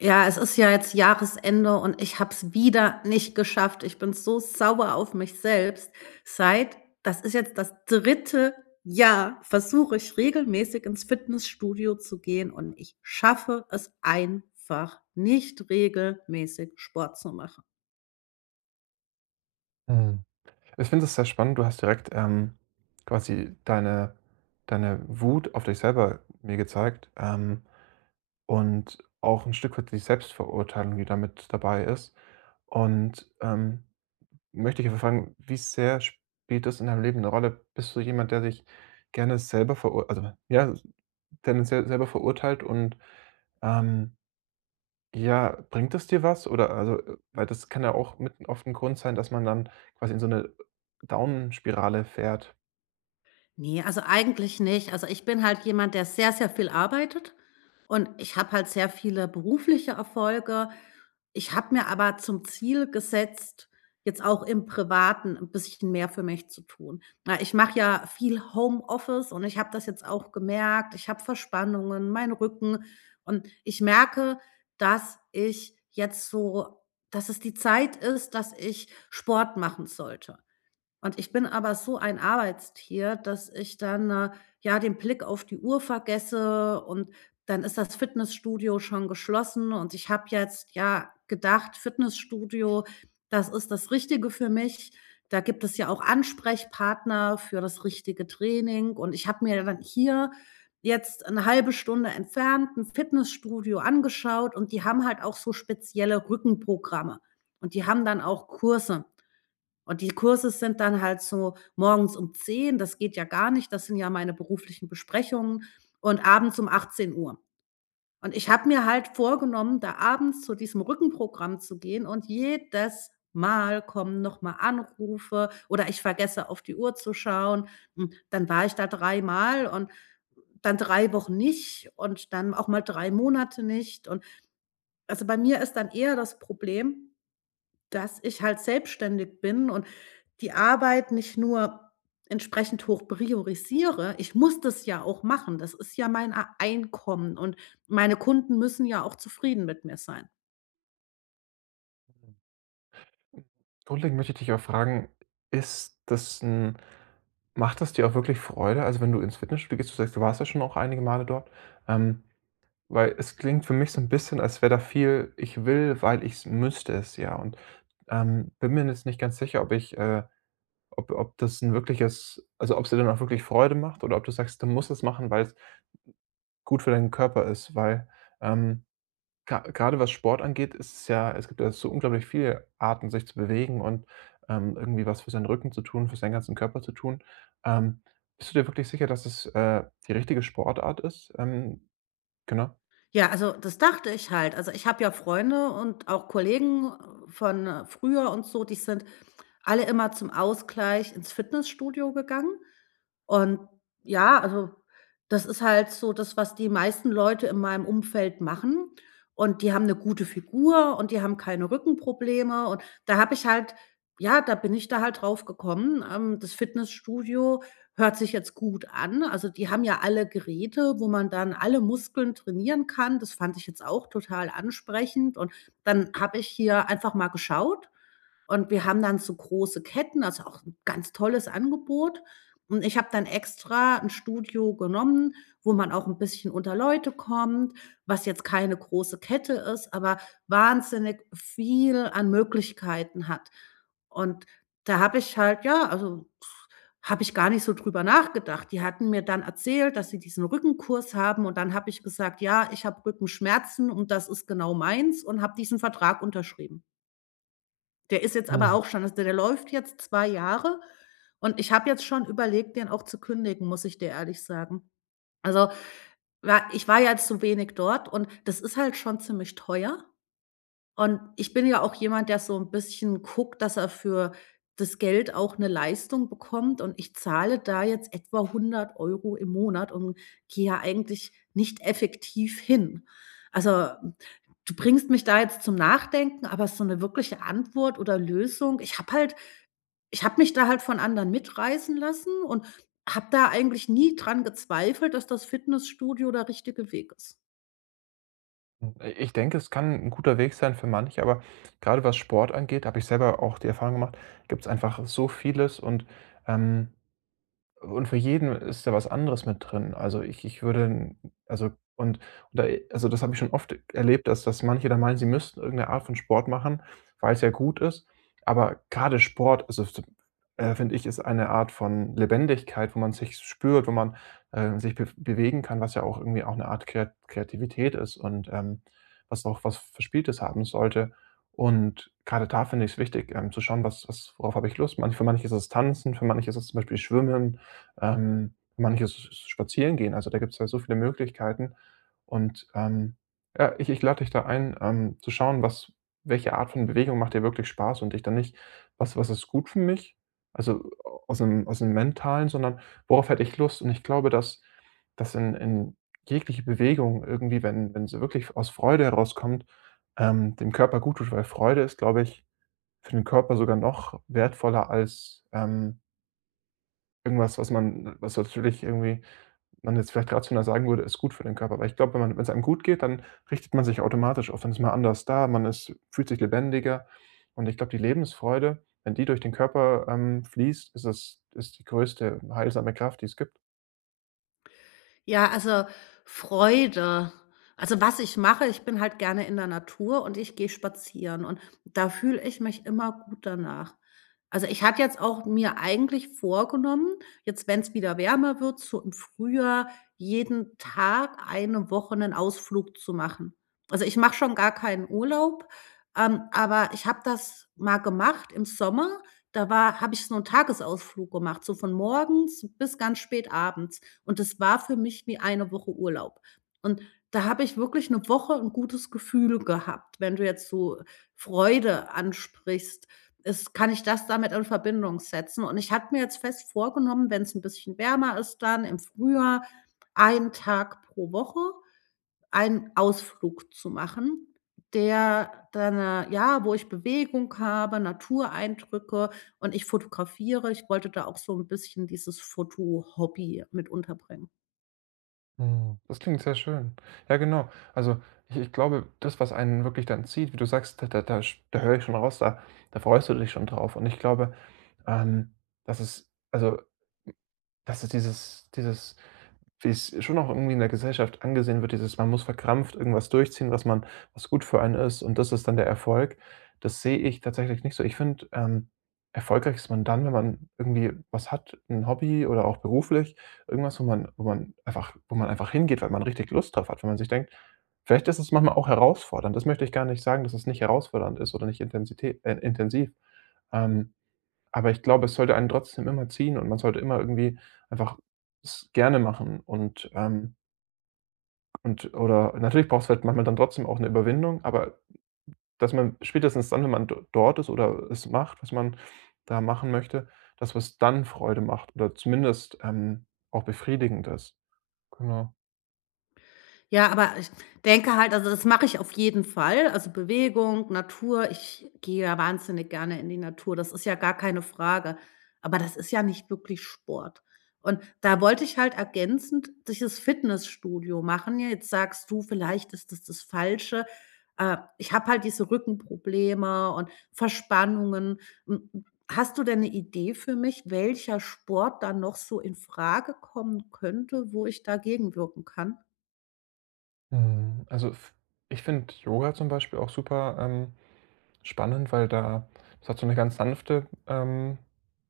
Ja, es ist ja jetzt Jahresende und ich habe es wieder nicht geschafft. Ich bin so sauer auf mich selbst. Seit Das ist jetzt das dritte Jahr, versuche ich regelmäßig ins Fitnessstudio zu gehen und ich schaffe es einfach nicht, regelmäßig Sport zu machen. Mhm. Ich finde es sehr spannend. Du hast direkt, quasi deine Wut auf dich selber mir gezeigt, und auch ein Stück weit die Selbstverurteilung, die damit dabei ist. Und, ähm, möchte ich einfach fragen, wie sehr spielt das in deinem Leben eine Rolle? Bist du jemand, der sich gerne selber verur also, ja, tendenziell selber verurteilt und, ähm ja, bringt es dir was? Oder also, weil das kann ja auch mit oft ein Grund sein, dass man dann quasi in so eine Down-Spirale fährt. Ne, also eigentlich nicht. Also, ich bin halt jemand, der sehr, sehr viel arbeitet. Und ich habe halt sehr viele berufliche Erfolge. Ich habe mir aber zum Ziel gesetzt, jetzt auch im Privaten ein bisschen mehr für mich zu tun. Na, ich mache ja viel Homeoffice und ich habe das jetzt auch gemerkt. Ich habe Verspannungen, meinen Rücken, und ich merke, dass ich jetzt so dass es die Zeit ist, dass ich Sport machen sollte. Und ich bin aber so ein Arbeitstier, dass ich dann, ja, den Blick auf die Uhr vergesse, und dann ist das Fitnessstudio schon geschlossen, und ich habe jetzt, ja, gedacht, Fitnessstudio, das ist das Richtige für mich. Da gibt es ja auch Ansprechpartner für das richtige Training, und ich habe mir dann hier jetzt eine halbe Stunde entfernt ein Fitnessstudio angeschaut, und die haben halt auch so spezielle Rückenprogramme, und die haben dann auch Kurse. Und die Kurse sind dann halt so morgens um 10. Das geht ja gar nicht, das sind ja meine beruflichen Besprechungen, und abends um 18 Uhr. Und ich habe mir halt vorgenommen, da abends zu diesem Rückenprogramm zu gehen, und jedes Mal kommen noch mal Anrufe oder ich vergesse, auf die Uhr zu schauen. Hm, dann war ich da dreimal, und dann 3 Wochen nicht, und dann auch mal 3 Monate nicht. Und also, bei mir ist dann eher das Problem, dass ich halt selbstständig bin und die Arbeit nicht nur entsprechend hoch priorisiere. Ich muss das ja auch machen. Das ist ja mein A Einkommen, und meine Kunden müssen ja auch zufrieden mit mir sein. Grundlegend möchte ich dich auch fragen, ist das 'n macht das dir auch wirklich Freude? Also, wenn du ins Fitnessstudio gehst, du sagst, du warst ja schon auch einige Male dort, ähm, weil es klingt für mich so ein bisschen, als wäre da viel: „Ich will, weil ich müsste es ja.“ Und, bin mir jetzt nicht ganz sicher, ob das ein wirkliches also, ob es dir dann auch wirklich Freude macht oder ob du sagst, du musst es machen, weil's gut für deinen Körper ist, weil, ähm, grade was Sport angeht, ist es ja es gibt ja so unglaublich viele Arten, sich zu bewegen und, irgendwie was für seinen Rücken zu tun, für seinen ganzen Körper zu tun. Ähm, bist du dir wirklich sicher, dass es, die richtige Sportart ist? Genau. Ja, also, das dachte ich halt. Also, ich habe ja Freunde und auch Kollegen, von, früher und so, die sind alle immer zum Ausgleich ins Fitnessstudio gegangen. Und ja, also das ist halt so das, was die meisten Leute in meinem Umfeld machen. Und die haben eine gute Figur und die haben keine Rückenprobleme. Und da habe ich halt ja, da bin ich da halt drauf gekommen, das Fitnessstudio hört sich jetzt gut an. Also, die haben ja alle Geräte, wo man dann alle Muskeln trainieren kann. Das fand ich jetzt auch total ansprechend. Und dann habe ich hier einfach mal geschaut, und wir haben dann so große Ketten, also auch 'n ganz tolles Angebot. Und ich habe dann extra ein Studio genommen, wo man auch ein bisschen unter Leute kommt, was jetzt keine große Kette ist, aber wahnsinnig viel an Möglichkeiten hat. Und da habe ich halt ja, also habe ich gar nicht so drüber nachgedacht. Die hatten mir dann erzählt, dass sie diesen Rückenkurs haben, und dann habe ich gesagt: „Ja, ich habe Rückenschmerzen und das ist genau meins“, und habe diesen Vertrag unterschrieben. Der ist jetzt aber Mhm, auch schon also, der läuft jetzt 2 Jahre, und ich habe jetzt schon überlegt, den auch zu kündigen, muss ich dir ehrlich sagen. Also, wa ich war ja zu wenig dort und das ist halt schon ziemlich teuer, und ich bin ja auch jemand, der so ein bisschen guckt, dass er für das Geld auch eine Leistung bekommt, und ich zahle da jetzt etwa 100 € im Monat und gehe ja eigentlich nicht effektiv hin. Also, du bringst mich da jetzt zum Nachdenken, aber so eine wirkliche Antwort oder Lösung, ich habe mich da halt von anderen mitreißen lassen und habe da eigentlich nie dran gezweifelt, dass das Fitnessstudio der richtige Weg ist. mhm. Ich denke, es kann ein guter Weg sein für manche, aber gerade was Sport angeht, habe ich selber auch die Erfahrung gemacht, gibt es einfach so vieles und, ähm, und für jeden ist da was anderes mit drin. Also, ich würde 'n also, und und da also, das habe ich schon oft erlebt, dass manche da meinen, sie müssten irgendeine Art von Sport machen, weil es ja gut ist. Aber gerade Sport, also, f finde ich, ist eine Art von Lebendigkeit, wo man sich spürt, wo man, sich bewegen kann, was ja auch irgendwie auch eine Art Kreativität ist und, was auch was Verspieltes haben sollte. Und gerade da finde ich es wichtig, zu schauen, was was worauf habe ich Lust? Manch Für manche ist es Tanzen, für manche ist es zum Beispiel Schwimmen. Manches Spazierengehen, also da gibt's ja so viele Möglichkeiten. Und, ja, ich lade dich da ein, zu schauen, was welche Art von Bewegung macht dir wirklich Spaß und dich dann nicht: „Was ist gut für mich?“ Also, aus dem Mentalen, sondern: „Worauf hätte ich Lust?“ Und ich glaube, dass in jegliche Bewegung irgendwie, wenn sie wirklich aus Freude herauskommt, dem Körper gut tut, weil Freude ist, glaube ich, für den Körper sogar noch wertvoller als, irgendwas, was natürlich irgendwie man jetzt vielleicht rational sagen würde, ist gut für den Körper. Weil ich glaube, wenn man wenn's einem gut geht, dann richtet man sich automatisch auf. Dann ist man anders da, man ist fühlt sich lebendiger. Und ich glaube, die Lebensfreude, wenn die durch den Körper, fließt, ist die größte heilsame Kraft, die es gibt. Ja, also Freude. Also, was ich mache, ich bin halt gerne in der Natur und ich gehe spazieren, und da fühle ich mich immer gut danach. Also, ich hatte jetzt auch mir eigentlich vorgenommen, jetzt, wenn es wieder wärmer wird, so im Frühjahr jeden Tag eine Woche einen Ausflug zu machen. Also, ich mache schon gar keinen Urlaub, aber ich habe das mal gemacht im Sommer. Da war Habe ich so einen Tagesausflug gemacht, so von morgens bis ganz spät abends. Und das war für mich wie eine Woche Urlaub. Und da habe ich wirklich eine Woche ein gutes Gefühl gehabt, wenn du jetzt so Freude ansprichst. Es kann ich das damit in Verbindung setzen? Und ich habe mir jetzt fest vorgenommen, wenn es ein bisschen wärmer ist dann im Frühjahr, einen Tag pro Woche einen Ausflug zu machen, der dann, ja, wo ich Bewegung habe, Natureindrücke, und ich fotografiere. Ich wollte da auch so ein bisschen dieses Foto-Hobby mit unterbringen. Mhm. Das klingt sehr schön. Ja, genau. Also, ich glaube, das, was einen wirklich dann zieht, wie du sagst, da höre ich schon raus, da freust du dich schon drauf. Und ich glaube, ähm, dass es also, das ist dieses dieses wie es schon auch irgendwie in der Gesellschaft angesehen wird, dieses man muss verkrampft irgendwas durchziehen, was gut für einen ist und das ist dann der Erfolg. Das sehe ich tatsächlich nicht so. Ich finde, erfolgreich ist man dann, wenn man irgendwie was hat, ein Hobby oder auch beruflich, irgendwas, wo man einfach hingeht, weil man richtig Lust drauf hat, wenn man sich denkt vielleicht ist es manchmal auch herausfordernd. Das möchte ich gar nicht sagen, dass es nicht herausfordernd ist oder nicht Intensität intensiv. Ähm aber ich glaube, es sollte einen trotzdem immer ziehen und man sollte immer irgendwie einfach es gerne machen und oder natürlich braucht es halt manchmal dann trotzdem auch eine Überwindung, aber dass man spätestens dann, wenn man do dort ist oder es macht, was man da machen möchte, dass was dann Freude macht oder zumindest, auch befriedigend ist. Genau. Ja, aber ich denke halt also, das mache ich auf jeden Fall. Also, Bewegung, Natur. Ich gehe ja wahnsinnig gerne in die Natur. Das ist ja gar keine Frage. Aber das ist ja nicht wirklich Sport. Und da wollte ich halt ergänzend dieses Fitnessstudio machen. Ja, jetzt sagst du, vielleicht ist das das Falsche. Ich habe halt diese Rückenprobleme und Verspannungen. Hm, hm, Hast du denn eine Idee für mich, welcher Sport dann noch so in Frage kommen könnte, wo ich da gegenwirken kann? Mhm. Also, f Ich finde Yoga zum Beispiel auch super, spannend, weil da das hat so eine ganz sanfte,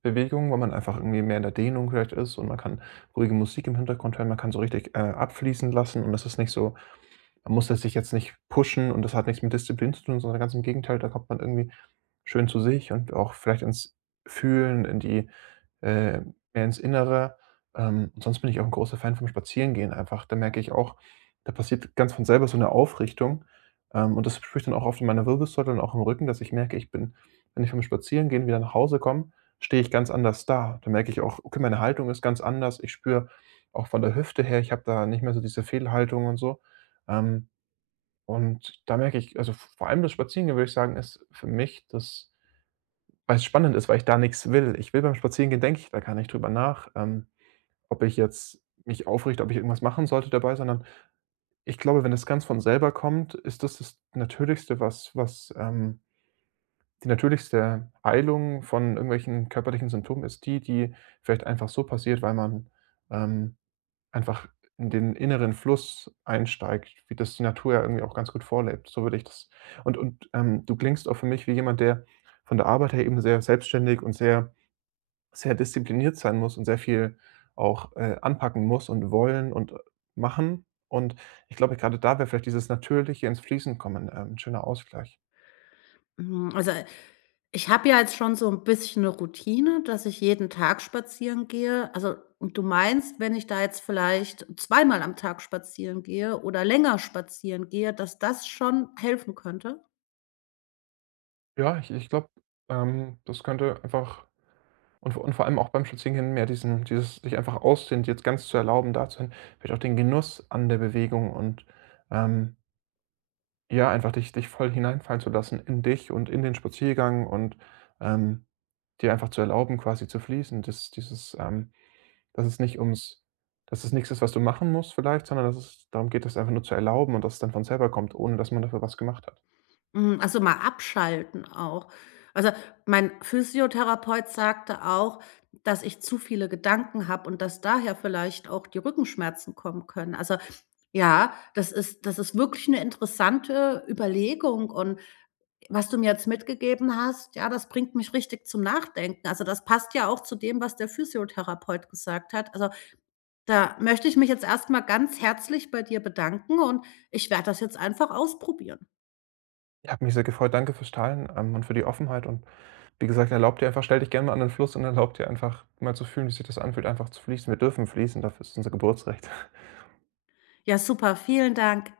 Bewegung, wo man einfach irgendwie mehr in der Dehnung vielleicht ist und man kann ruhige Musik im Hintergrund hören. Man kann so richtig, abfließen lassen und das ist nicht so, man muss das sich jetzt nicht pushen und das hat nichts mit Disziplin zu tun, sondern ganz im Gegenteil, da kommt man irgendwie schön zu sich und auch vielleicht ins Fühlen, in die äh, mehr ins Innere. Und sonst bin ich auch ein großer Fan vom Spazierengehen einfach. Da merke ich auch, da passiert ganz von selber so eine Aufrichtung. Und das spüre ich dann auch oft in meiner Wirbelsäule und auch im Rücken, dass ich merke, ich bin wenn ich vom Spazierengehen wieder nach Hause komme, stehe ich ganz anders da. Da merke ich auch, okay, meine Haltung ist ganz anders. Ich spüre auch von der Hüfte her, ich habe da nicht mehr so diese Fehlhaltung und so. Ähm, und da merke ich also, vor allem das Spazierengehen, würde ich sagen, ist für mich das. Weil's spannend ist, weil ich da nichts will. Ich will Beim Spazierengehen denke ich da gar nicht drüber nach, ob ich jetzt mich aufrichte, ob ich irgendwas machen sollte dabei, sondern ich glaube, wenn das ganz von selber kommt, ist das das Natürlichste, die natürlichste Heilung von irgendwelchen körperlichen Symptomen ist die, die vielleicht einfach so passiert, weil man, ähm, einfach in den inneren Fluss einsteigt, wie das die Natur ja irgendwie auch ganz gut vorlebt. So würde ich das Und, du klingst auch für mich wie jemand, der von der Arbeit her eben sehr selbstständig und sehr diszipliniert sein muss und sehr viel auch, anpacken muss und wollen und, machen. Und ich glaube, gerade da wäre vielleicht dieses Natürliche ins Fließen kommen, 'n schöner Ausgleich. Mhm, also, ich habe ja jetzt schon so ein bisschen eine Routine, dass ich jeden Tag spazieren gehe. Also, und du meinst, wenn ich da jetzt vielleicht zweimal am Tag spazieren gehe oder länger spazieren gehe, dass das schon helfen könnte? Ja, ich glaube, das könnte einfach vor allem auch beim Spazierengehen mehr diesen dieses sich einfach ausdehnen, jetzt ganz zu erlauben, da zu sein, vielleicht auch den Genuss an der Bewegung und, ähm, ja, einfach dich voll hineinfallen zu lassen in dich und in den Spaziergang und, ähm, dir einfach zu erlauben, quasi zu fließen. Dass es nicht ums dass es nichts ist, was du machen musst vielleicht, sondern dass es darum geht, das einfach nur zu erlauben und dass es dann von selber kommt, ohne dass man dafür was gemacht hat. Also, mal abschalten auch. Also, mein Physiotherapeut sagte auch, dass ich zu viele Gedanken habe und dass daher vielleicht auch die Rückenschmerzen kommen können. Also, ja, das ist wirklich eine interessante Überlegung, und was du mir jetzt mitgegeben hast, ja, das bringt mich richtig zum Nachdenken. Also, das passt ja auch zu dem, was der Physiotherapeut gesagt hat. Also, da möchte ich mich jetzt erstmal ganz herzlich bei dir bedanken, und ich werde das jetzt einfach ausprobieren. Ich habe mich sehr gefreut. Danke fürs Teilen, und für die Offenheit und wie gesagt, erlaubt dir einfach stell dich gerne mal an den Fluss und erlaubt dir einfach mal zu fühlen, wie sich das anfühlt, einfach zu fließen. Wir dürfen fließen, dafür ist unser Geburtsrecht. Ja, super, vielen Dank.